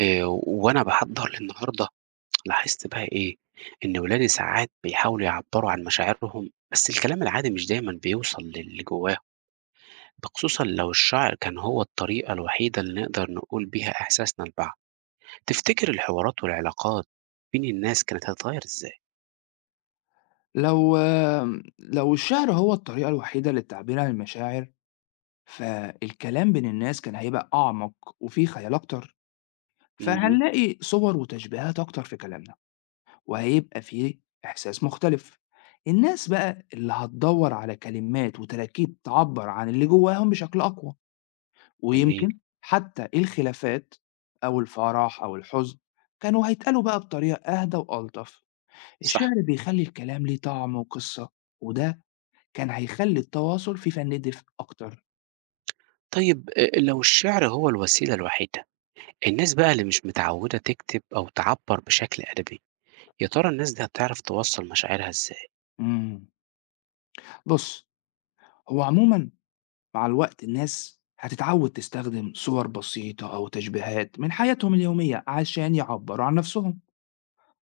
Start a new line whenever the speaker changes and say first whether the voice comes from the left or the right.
right: وأنا باحضّر للنهارده لاحظت بقى إيه، إن ولادي ساعات بيحاولوا يعبّروا عن مشاعرهم، بس الكلام العادي مش دايمًا بيوصل للي جواهم، ده خصوصًا لو الشعر كان هو الطريقة الوحيدة اللي نقدر نقول بيها إحساسنا لبعض. تفتكر الحوارات والعلاقات بين الناس كانت هتتغيّر إزاي؟
left: لو لو الشعر هو الطريقة الوحيدة للتعبير عن المشاعر، فالكلام بين الناس كان هيبقى أعمق وفيه خيال أكتر،
right: اهم،
left: فهنلاقي صور وتشبيهات أكتر في كلامنا، وهيبقى فيه إحساس مختلف. الناس بقى اللي هتدور على كلمات وتراكيب تعبر عن اللي جواهم بشكل أقوى،
right: جميل،
left: ويمكن حتى الخلافات أو الفرح أو الحزن كانوا هيتقالوا بقى بطريقة أهدى وألطف. الشعر
right: صح.
left: بيخلي الكلام ليه طعم وقصة، وده كان هيخلّي التواصل فيه فنادِف أكتر.
right: طيب لو الشعر هو الوسيلة الوحيدة، الناس بقى اللي مش متعوّدة تكتب أو تعبّر بشكل أدبي، يا ترى الناس دي هتعرف توصّل مشاعرها إزاي؟
left: إمم. بُص، هو عمومًا مع الوقت الناس هتتعوّد تستخدم صور بسيطة أو تشبيهات من حياتهم اليومية عشان يعبّروا عن نَفْسهم،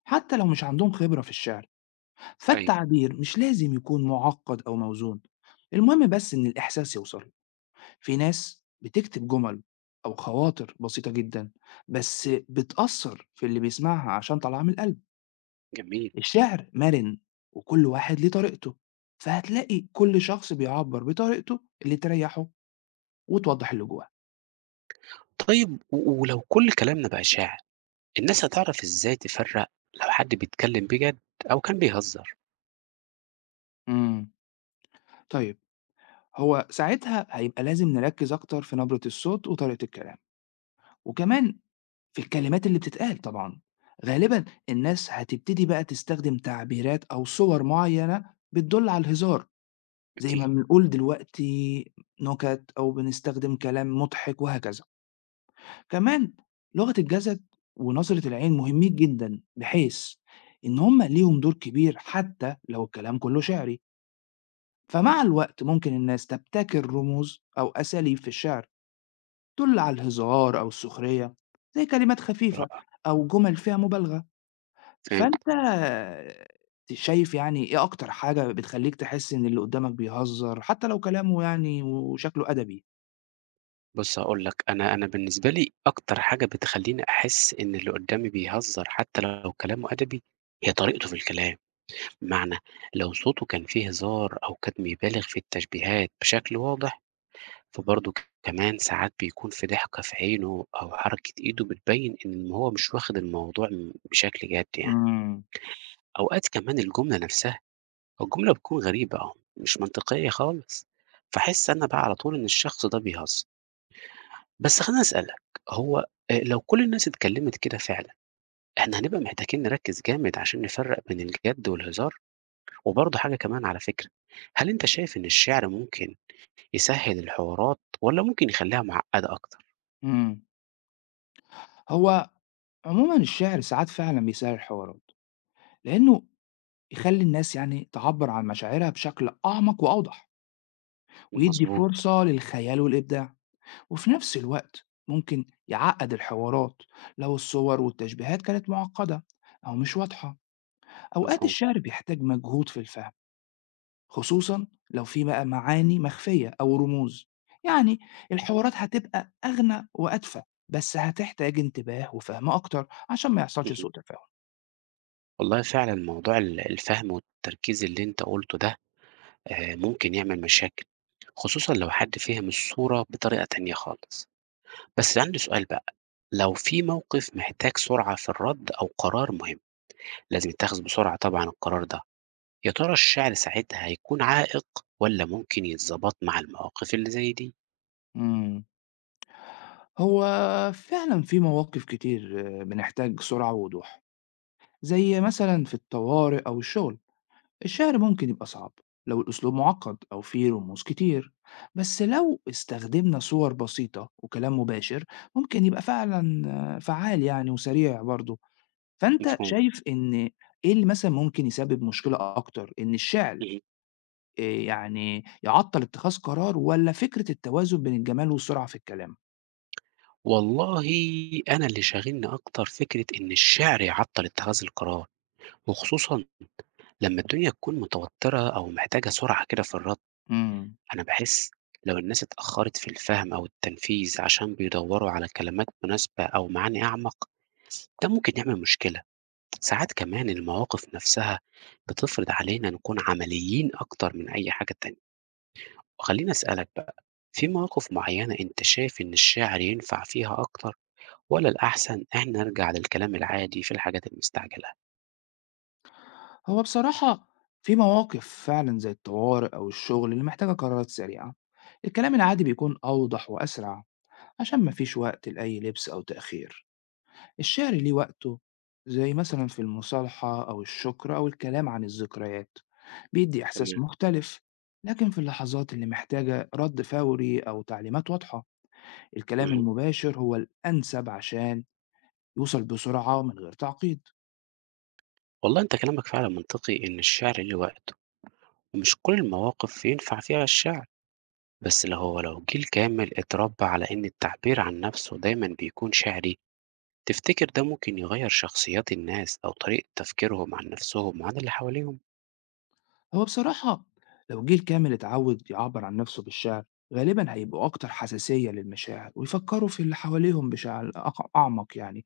left: حتى لو مش عندهم خبرة في الشِعر،
right: أيوه،
left: فالتعبير مش لازم يكون مُعقّد أو موزون، المهم بس إن الإحساس يوصل. في ناس بتكتب جُمل أو خواطر بسيطة جدًا، بس بتأثّر في اللي بيسمعها عشان طالعة من القلب.
right: جميل.
left: الشعر مرن وكل واحد ليه طريقته فهتلاقي كل شخص بيعبر بطريقته اللي تريحه وتوضح اللي جواه.
right: طيب و ولو كل كلامنا بقى إشاعة، الناس هتعرف إزاي تفرّق لو حد بيتكلّم بجد أو كان بيهزّر؟
left: امم طيب، هو ساعتها هيبقى لازم نركز أكتر في نبرة الصوت وطريقة الكلام، وكمان في الكلمات اللي بتتقال. طبعا غالبا الناس هتبتدي بقى تستخدم تعبيرات أو صور معينة بتدل على الهزار، زي ما
right: أوكي،
left: بنقول دلوقتي نكت أو بنستخدم كلام مضحك وهكذا. كمان لغة الجسد ونظرة العين مهمين جدًا، بحيث إن هم ليهم دور كبير حتى لو الكلام كله شعري، فمع الوقت ممكن الناس تبتكر رموز أو أساليب في الشعر تدل على الهزار أو السخرية، زي كلمات خفيفة
right: رائع،
left: أو جمل فيها مبالغة.
right: فهمت.
left: فأنت شايف يعني إيه أكتر حاجة بتخلّيك تحس إن اللي قدامك بيهزر حتى لو كلامه يعني وشكله أدبي؟
right: بُص هاقول لك، أنا بالنسبة لي أكتر حاجة بتخلّيني أحس إن اللي قدّامي بيهزّر حتى لو كلامه أدبي، هي طريقته في الكلام. بمعنى، لو صوته كان فيه هزار أو كان بيبالغ في التشبيهات بشكل واضح، فبرضه كمان ساعات بيكون في ضحكة في عينه أو حركة إيده بتبيّن إن هو مش واخد الموضوع بشكل جَد يعني.
left: إمم،
right: أوقات كمان الجملة بتكون غريبة أو مش منطقية خالص، فأحس أنا بقى على طول إن الشخص ده بيهزر. بس خليني أسألك، هو آه، لو كل الناس اتكلمت كده فعلا، احنا هنبقى محتاجين نركز جامد عشان نفرق بين الجد والهزار. وبرضه حاجة كمان على فكرة، هل انت شايف ان الشعر ممكن يسهل الحوارات ولا ممكن يخليها معقدة اكتر؟
left: إمم. هو عمومًا الشعر ساعات فعلًا بيسهّل الحوارات. لأنه يخلّي الناس يعني تعبّر عن مشاعرها بشكل أعمق وأوضح، ويدّي
right: مظبوط،
left: فرصة للخيال والإبداع، وفي نفس الوقت ممكن يعقّد الحوارات لو الصور والتشبيهات كانت معقّدة أو مش واضحة. أوقات
right: مفهوم،
left: الشعر بيحتاج مجهود في الفهم، خصوصًا لو في بقى معاني مخفية أو رموز، يعني الحوارات هتبقى أغنى وأدفى، بس هتحتاج انتباه وفهم أكتر عشان ما يحصلش
right: مهم.
left: سوء تفاهم.
right: والله فعلا موضوع الفهم والتركيز اللي انت قلته ده ممكن يعمل مشاكل، خصوصًا لو حد فِهم الصورة بطريقة تانية خالص. بس عندي سؤال بقى، لو في موقف محتاج سرعة في الرد أو قرار مهم، لازم يتاخد بسرعة طبعًا القرار ده، يا ترى الشعر ساعتها هيكون عائق والّا ممكن يتضبط مع المواقف اللي زي دي؟
left: إمم. هو فعلا في مواقف كتير بنحتاج سرعة ووضوح، زي مثلا في الطوارئ أو الشغل. الشعر ممكن يبقى صعب لو الأسلوب معقد أو فيه رموز كتير، بس لو استخدمنا صور بسيطة وكلام مباشر ممكن يبقى فعلا فعال يعني وسريع برضه. فأنت
right: مفهوم،
left: شايف إن إيه اللي مثلا ممكن يسبب مشكلة أكتر، إن الشعر
right: اهم.
left: إيه يعني يعطل اتخاذ قرار ولا فكرة التوازن بين الجمال والسرعة في الكلام؟
right: والله، أنا اللي شاغلني أكتر فكرة إن الشعر يعطّل اتخاذ القرار، وخصوصًا لمّا الدنيا تكون متوترة أو محتاجة سرعة كده في الرد.
left: مم.
right: أنا باحس لو الناس اتأخّرت في الفهم أو التنفيذ عشان بيدوّروا على كلمات مناسبة أو معاني أعمق، ده ممكن يعمل مشكلة. ساعات كمان المواقف نفسها بتفرض علينا نكون عمليين أكتر من أي حاجة تانية. وخلّيني أسألك بقى، في مواقف معيّنة أنت شايف إن الشعر ينفع فيها أكتر والّا الأحسن إحنا نرجع للكلام العادي في الحاجات المستعجلة؟
left: هو بصراحة في مواقف فعلا زي الطوارئ أو الشغل اللي محتاجة قرارات سريعة، الكلام العادي بيكون أوضح وأسرع عشان مفيش وقت لأي لبس أو تأخير. الشعر ليه وقته، زي مثلا في المصالحة أو الشكر أو الكلام عن الذكريات، بيدي إحساس
right: تمام،
left: مختلف، لكن في اللحظات اللي محتاجة رد فوري أو تعليمات واضحة الكلام
right: اهم.
left: المباشر هو الأنسب عشان يوصل بسرعة من غير تعقيد.
right: والله أنت كلامك فعلًا منطقي، إن الشعر ليه وقته ومش كل المواقف ينفع فيها الشعر. بس اللي هو لو جيل كامل اتربى على إن التعبير عن نفسه دايما بيكون شعري، تفتكر ده ممكن يغير شخصيات الناس أو طريقة تفكيرهم عن نفسهم عن اللي حواليهم؟
left: هو بصراحة لو الجيل كامل اتعود يعبر عن نفسه بالشعر غالبا هيبقوا أكتر حساسية للمشاعر ويفكروا في اللي حواليهم بشعر أعمق يعني،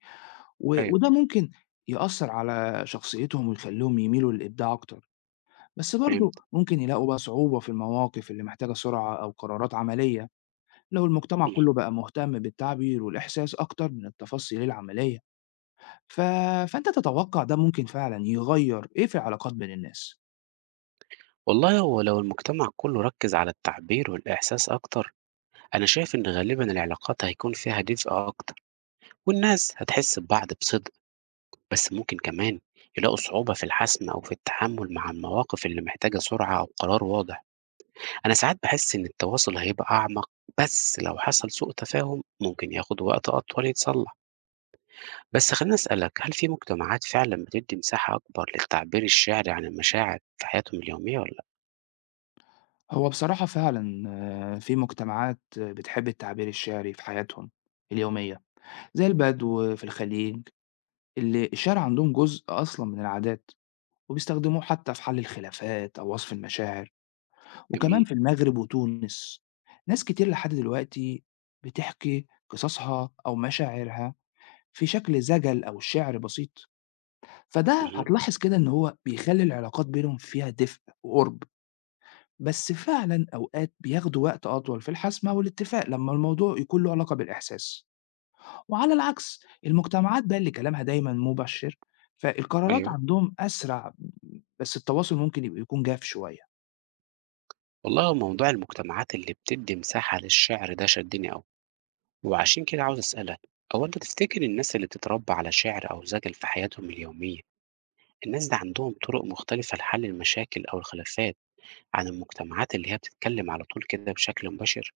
right: ايوه،
left: وده ممكن يأثر على شخصيتهم ويخليهم يميلوا للإبداع أكتر، بس برضه
right: فهمت،
left: ممكن يلاقوا بقى صعوبة في المواقف اللي محتاجة سرعة أو قرارات عملية. لو المجتمع
right: مم.
left: كله بقى مهتم بالتعبير والإحساس أكتر من التفاصيل العملية، ف... فأنت تتوقع ده ممكن فعلا يغير إيه في العلاقات بين الناس؟
right: والله هو لو المجتمع كله ركز على التعبير والإحساس أكتر، أنا شايف إن غالبا العلاقات هيكون فيها دفء أكتر، والناس هتحس ببعض بصدق، بس ممكن كمان يلاقوا صعوبة في الحسم أو في التحمل مع المواقف اللي محتاجة سرعة أو قرار واضح. أنا ساعات باحس إن التواصل هيبقى أعمق، بس لو حصل سوء تفاهم ممكن ياخد وقت أطول يتصلح، بس خليني أسألك، هل في مجتمعات فعلًا بتدي مساحة أكبر للتعبير الشعري عن المشاعر في حياتهم اليومية والّا لأ؟
left: هو بصراحة فعلًا في مجتمعات بتحب التعبير الشعري في حياتهم اليومية، زي البدو في الخليج اللي الشعر عندهم جزء أصلًا من العادات، وبيستخدموه حتى في حل الخلافات أو وصف المشاعر، وكمان
right: جميل،
left: في المغرب وتونس ناس كتير لحد دلوقتي بتحكي قصصها أو مشاعرها في شكل زجل أو شعر بسيط، فده
right: اهم،
left: هتلاحظ كده إن هو بيخلي العلاقات بينهم فيها دفء وقرب. بس فعلًا أوقات بياخدوا وقت أطول في الحسم أو الاتفاق لمّا الموضوع يكون له علاقة بالإحساس، وعلى العكس المجتمعات بقى اللي كلامها دايمًا مبشر، فالقرارات
right: أيوه.
left: عندهم أسرع بس التواصل ممكن يبقى يكون جاف شوية.
right: والله هو موضوع المجتمعات اللي بتدي مساحة للشعر ده شدني أوي، وعشان كده عاوز أسألك، هو أنت تفتكر الناس اللي بتتربى على شعر أو زجل في حياتهم اليومية، الناس دي عندهم طرق مختلفة لحل المشاكل أو الخلافات عن المجتمعات اللي هي بتتكلم على طول كده بشكل مباشر؟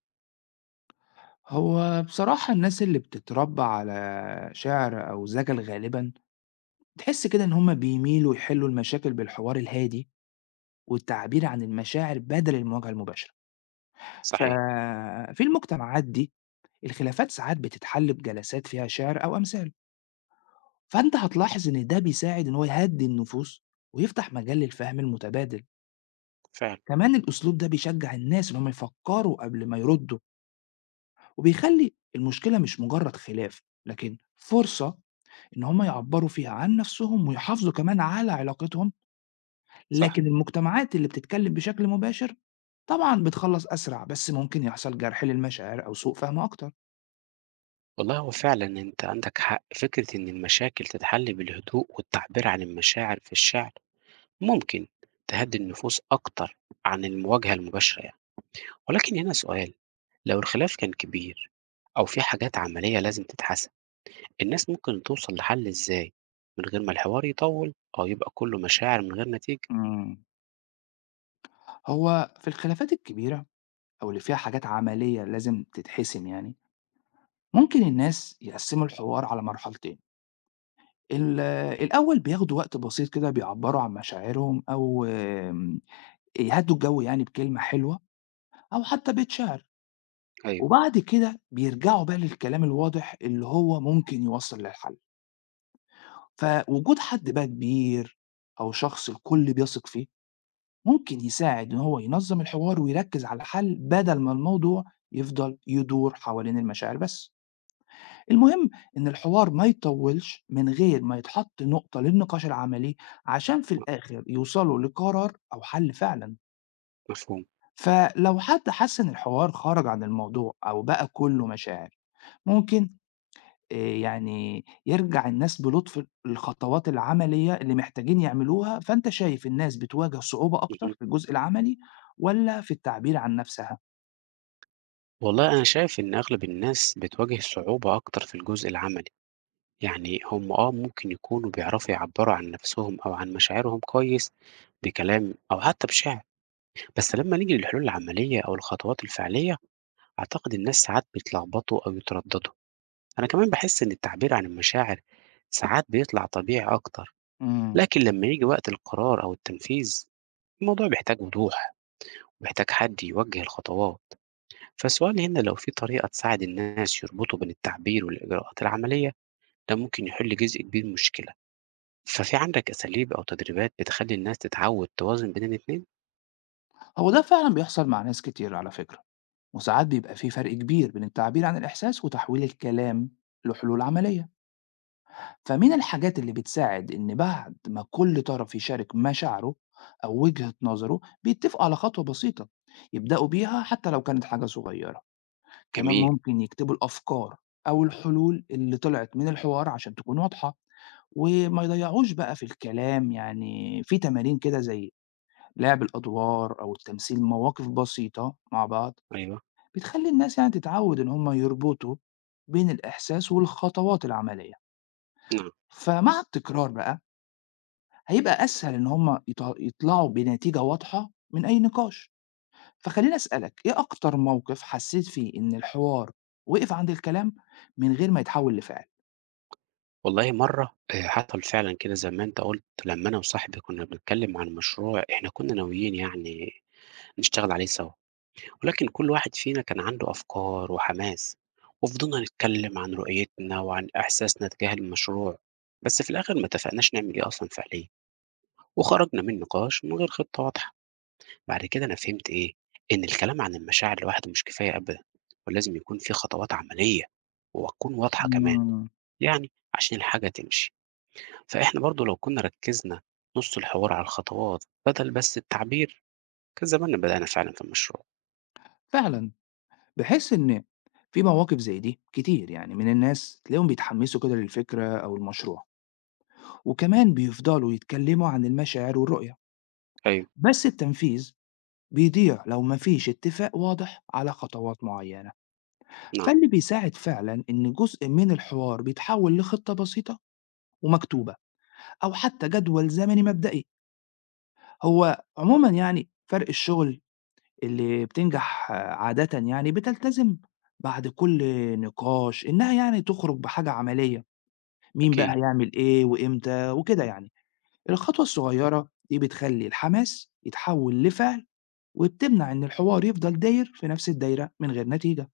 left: هو بصراحة الناس اللي بتتربى على شعر أو زجل غالبًا تحس كده إن هم بيميلوا يحلوا المشاكل بالحوار الهادي والتعبير عن المشاعر بدل المواجهة المباشرة.
right: صحيح،
left: ففي المجتمعات دي الخلافات ساعات بتتحل بجلسات فيها شعر أو أمثال. فأنت هتلاحظ إن ده بيساعد إن هو يهدّي النفوس ويفتح مجال للفهم المتبادل،
right: فعلًا،
left: كمان الأسلوب ده بيشجّع الناس إن هم يفكّروا قبل ما يردّوا وبيخلّي المشكلة مش مجرّد خلاف، لكن فرصة إن هم يعبّروا فيها عن نَفْسهم ويحافظوا كمان على علاقتهم،
right: صح.
left: لكن المجتمعات اللي بتتكلّم بشكل مباشر طبعًا بتخلّص أسرع، بس ممكن يحصل جرح للمشاعر أو سوء فهم أكتر.
right: والله هو فعلًا أنت عندك حق، فكرة إن المشاكل تتحل بالهدوء والتعبير عن المشاعر في الشعر ممكن تهدّي النفوس أكتر عن المواجهة المباشرة يعني، ولكن هنا سؤال، لو الخلاف كان كبير أو في حاجات عملية لازم تتحسم، الناس ممكن توصل لحل إزاي من غير ما الحوار يطوّل أو يبقى كلّه مشاعر من غير نتيجة؟
left: إمم. هو في الخلافات الكبيرة أو اللي فيها حاجات عملية لازم تتحسم يعني، ممكن الناس يقسّموا الحوار على مرحلتين، ال الأول بياخدوا وقت بسيط كده بيعبّروا عن مشاعرهم أو آمم، يهدّوا الجو يعني بكلمة حلوة أو حتى بيت شعر،
right: أيوه،
left: وبعد كده بيرجعوا بقى للكلام الواضح اللي هو ممكن يوصّل للحل. فوجود حد بقى كبير أو شخص الكل بيثق فيه، ممكن يساعد إن هو ينظّم الحوار ويركّز على الحل بدل ما الموضوع يفضل يدور حوالين المشاعر بس. المهم إن الحوار ما يطوّلش من غير ما يتحط نقطة للنقاش العملي، عشان في
right: م
left: الآخر يوصلوا لقرار أو حل فعلًا.
right: مفهوم،
left: فلو حد حس إن الحوار خرج عن الموضوع أو بقى كُلّه مشاعر، ممكن يعني يرجع الناس بلطف للخطوات العملية اللي محتاجين يعملوها. فأنت شايف الناس بتواجه صعوبة أكتر
right: اهم.
left: في الجزء العملي والّا في التعبير عن نَفْسها؟
right: والله أنا شايف إن أغلب الناس بتواجه صعوبة أكتر في الجزء العملي. يعني هم آه ممكن يكونوا بيعرفوا يعبّروا عن نَفْسهم أو عن مشاعرهم كويس بكلام أو حتى بشعر، بس لمّا نيجي للحلول العملية أو الخطوات الفعلية، أعتقد الناس ساعات بيتلخبطوا أو يتردّدوا. أنا كمان باحس إن التعبير عن المشاعر ساعات بيطلع طبيعي أكتر،
left: إمم،
right: لكن لمّا ييجي وقت القرار أو التنفيذ، الموضوع بيحتاج وضوح، وبيحتاج حد يوجّه الخطوات. فالسؤال هنا، لو في طريقة تساعد الناس يربطوا بين التعبير والإجراءات العملية، ده ممكن يحل جزء كبير من المشكلة. ففي عندك أساليب أو تدريبات بتخلّي الناس تتعوّد توازن بين الاتنين؟
left: هو ده فعلًا بيحصل مع ناس كتير على فكرة. وساعات بيبقى في فرق كبير بين التعبير عن الإحساس وتحويل الكلام لحلول عملية، فمن الحاجات اللي بتساعد إن بعد ما كل طرف يشارك مشاعره أو وجهة نظره بيتفقوا على خطوة بسيطة يبدأوا بيها حتى لو كانت حاجة صغيرة. كمان
right: جميل،
left: ممكن يكتبوا الأفكار أو الحلول اللي طلعت من الحوار عشان تكون واضحة وما يضيعوش بقى في الكلام. يعني في تمارين كده زي لعب الأدوار أو التمثيل مواقف بسيطة مع بعض
right: أيوه،
left: بتخلّي الناس يعني تتعوّد إن هم يربطوا بين الإحساس والخطوات العملية،
right: نعم.
left: فمع التكرار بقى هيبقى أسهل إن هم يطلعوا بنتيجة واضحة من أي نقاش. فخلّيني أسألك، إيه أكتر موقف حسّيت فيه إن الحوار وقف عند الكلام من غير ما يتحوّل لفِعل؟
right: والله مرّة حصل فعلًا كده زي ما أنت قُلت، لمّا أنا وصاحبي كُنّا بنتكلّم عن مشروع إحنا كُنّا ناويين يعني نشتغل عليه سوا، ولكن كل واحد فينا كان عنده أفكار وحماس، وفضلنا نتكلّم عن رؤيتنا وعن إحساسنا تجاه المشروع، بس في الآخر ما اتفقناش نعمل إيه أصلًا فعليًا، وخرجنا من نقاش من غير خطة واضحة. بعد كده أنا فهمت إيه، إن الكلام عن المشاعر لوحده مش كفاية أبدًا، ولازم يكون في خطوات عملية وتكون واضحة كمان،
left: إمم،
right: يعني عشان الحاجة تمشي، فإحنا برضه لو كنا ركّزنا نُص الحوار على الخطوات بدل بس التعبير، كان زماننا بدأنا فعلًا في المشروع.
left: فعلًا باحس إن في مواقف زي دي كتير يعني من الناس تلاقيهم بيتحمّسوا كده للفكرة أو المشروع، وكمان بيفضلوا يتكلّموا عن المشاعر والرؤية،
right: أيوه،
left: بس التنفيذ بيضيع لو ما فيش اتفاق واضح على خطوات معينة.
right: نعم،
left: فاللي بيساعد فعلا إن جزء من الحوار بيتحول لخطة بسيطة ومكتوبة أو حتى جدول زمني مبدئي. هو عموما يعني فرق الشغل اللي بتنجح عادة يعني بتلتزم بعد كل نقاش إنها يعني تخرج بحاجة عملية، مين بقى
right: أكيد،
left: هيعمل إيه وإمتى وكده يعني. الخطوة الصغيرة دي بتخلي الحماس يتحول لفعل وبتمنع إن الحوار يفضل داير في نفس الدايرة من غير نتيجة.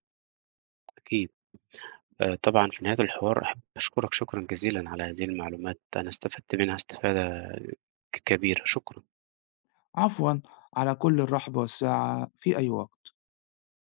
right: أكيد. طبعًا في نهاية الحوار أحب أشكرك شكرًا جزيلًا على هذه المعلومات، أنا استفدت منها استفادة كبيرة، شكرًا.
left: عفوًا، على كل الرحب والسعة في أي وقت.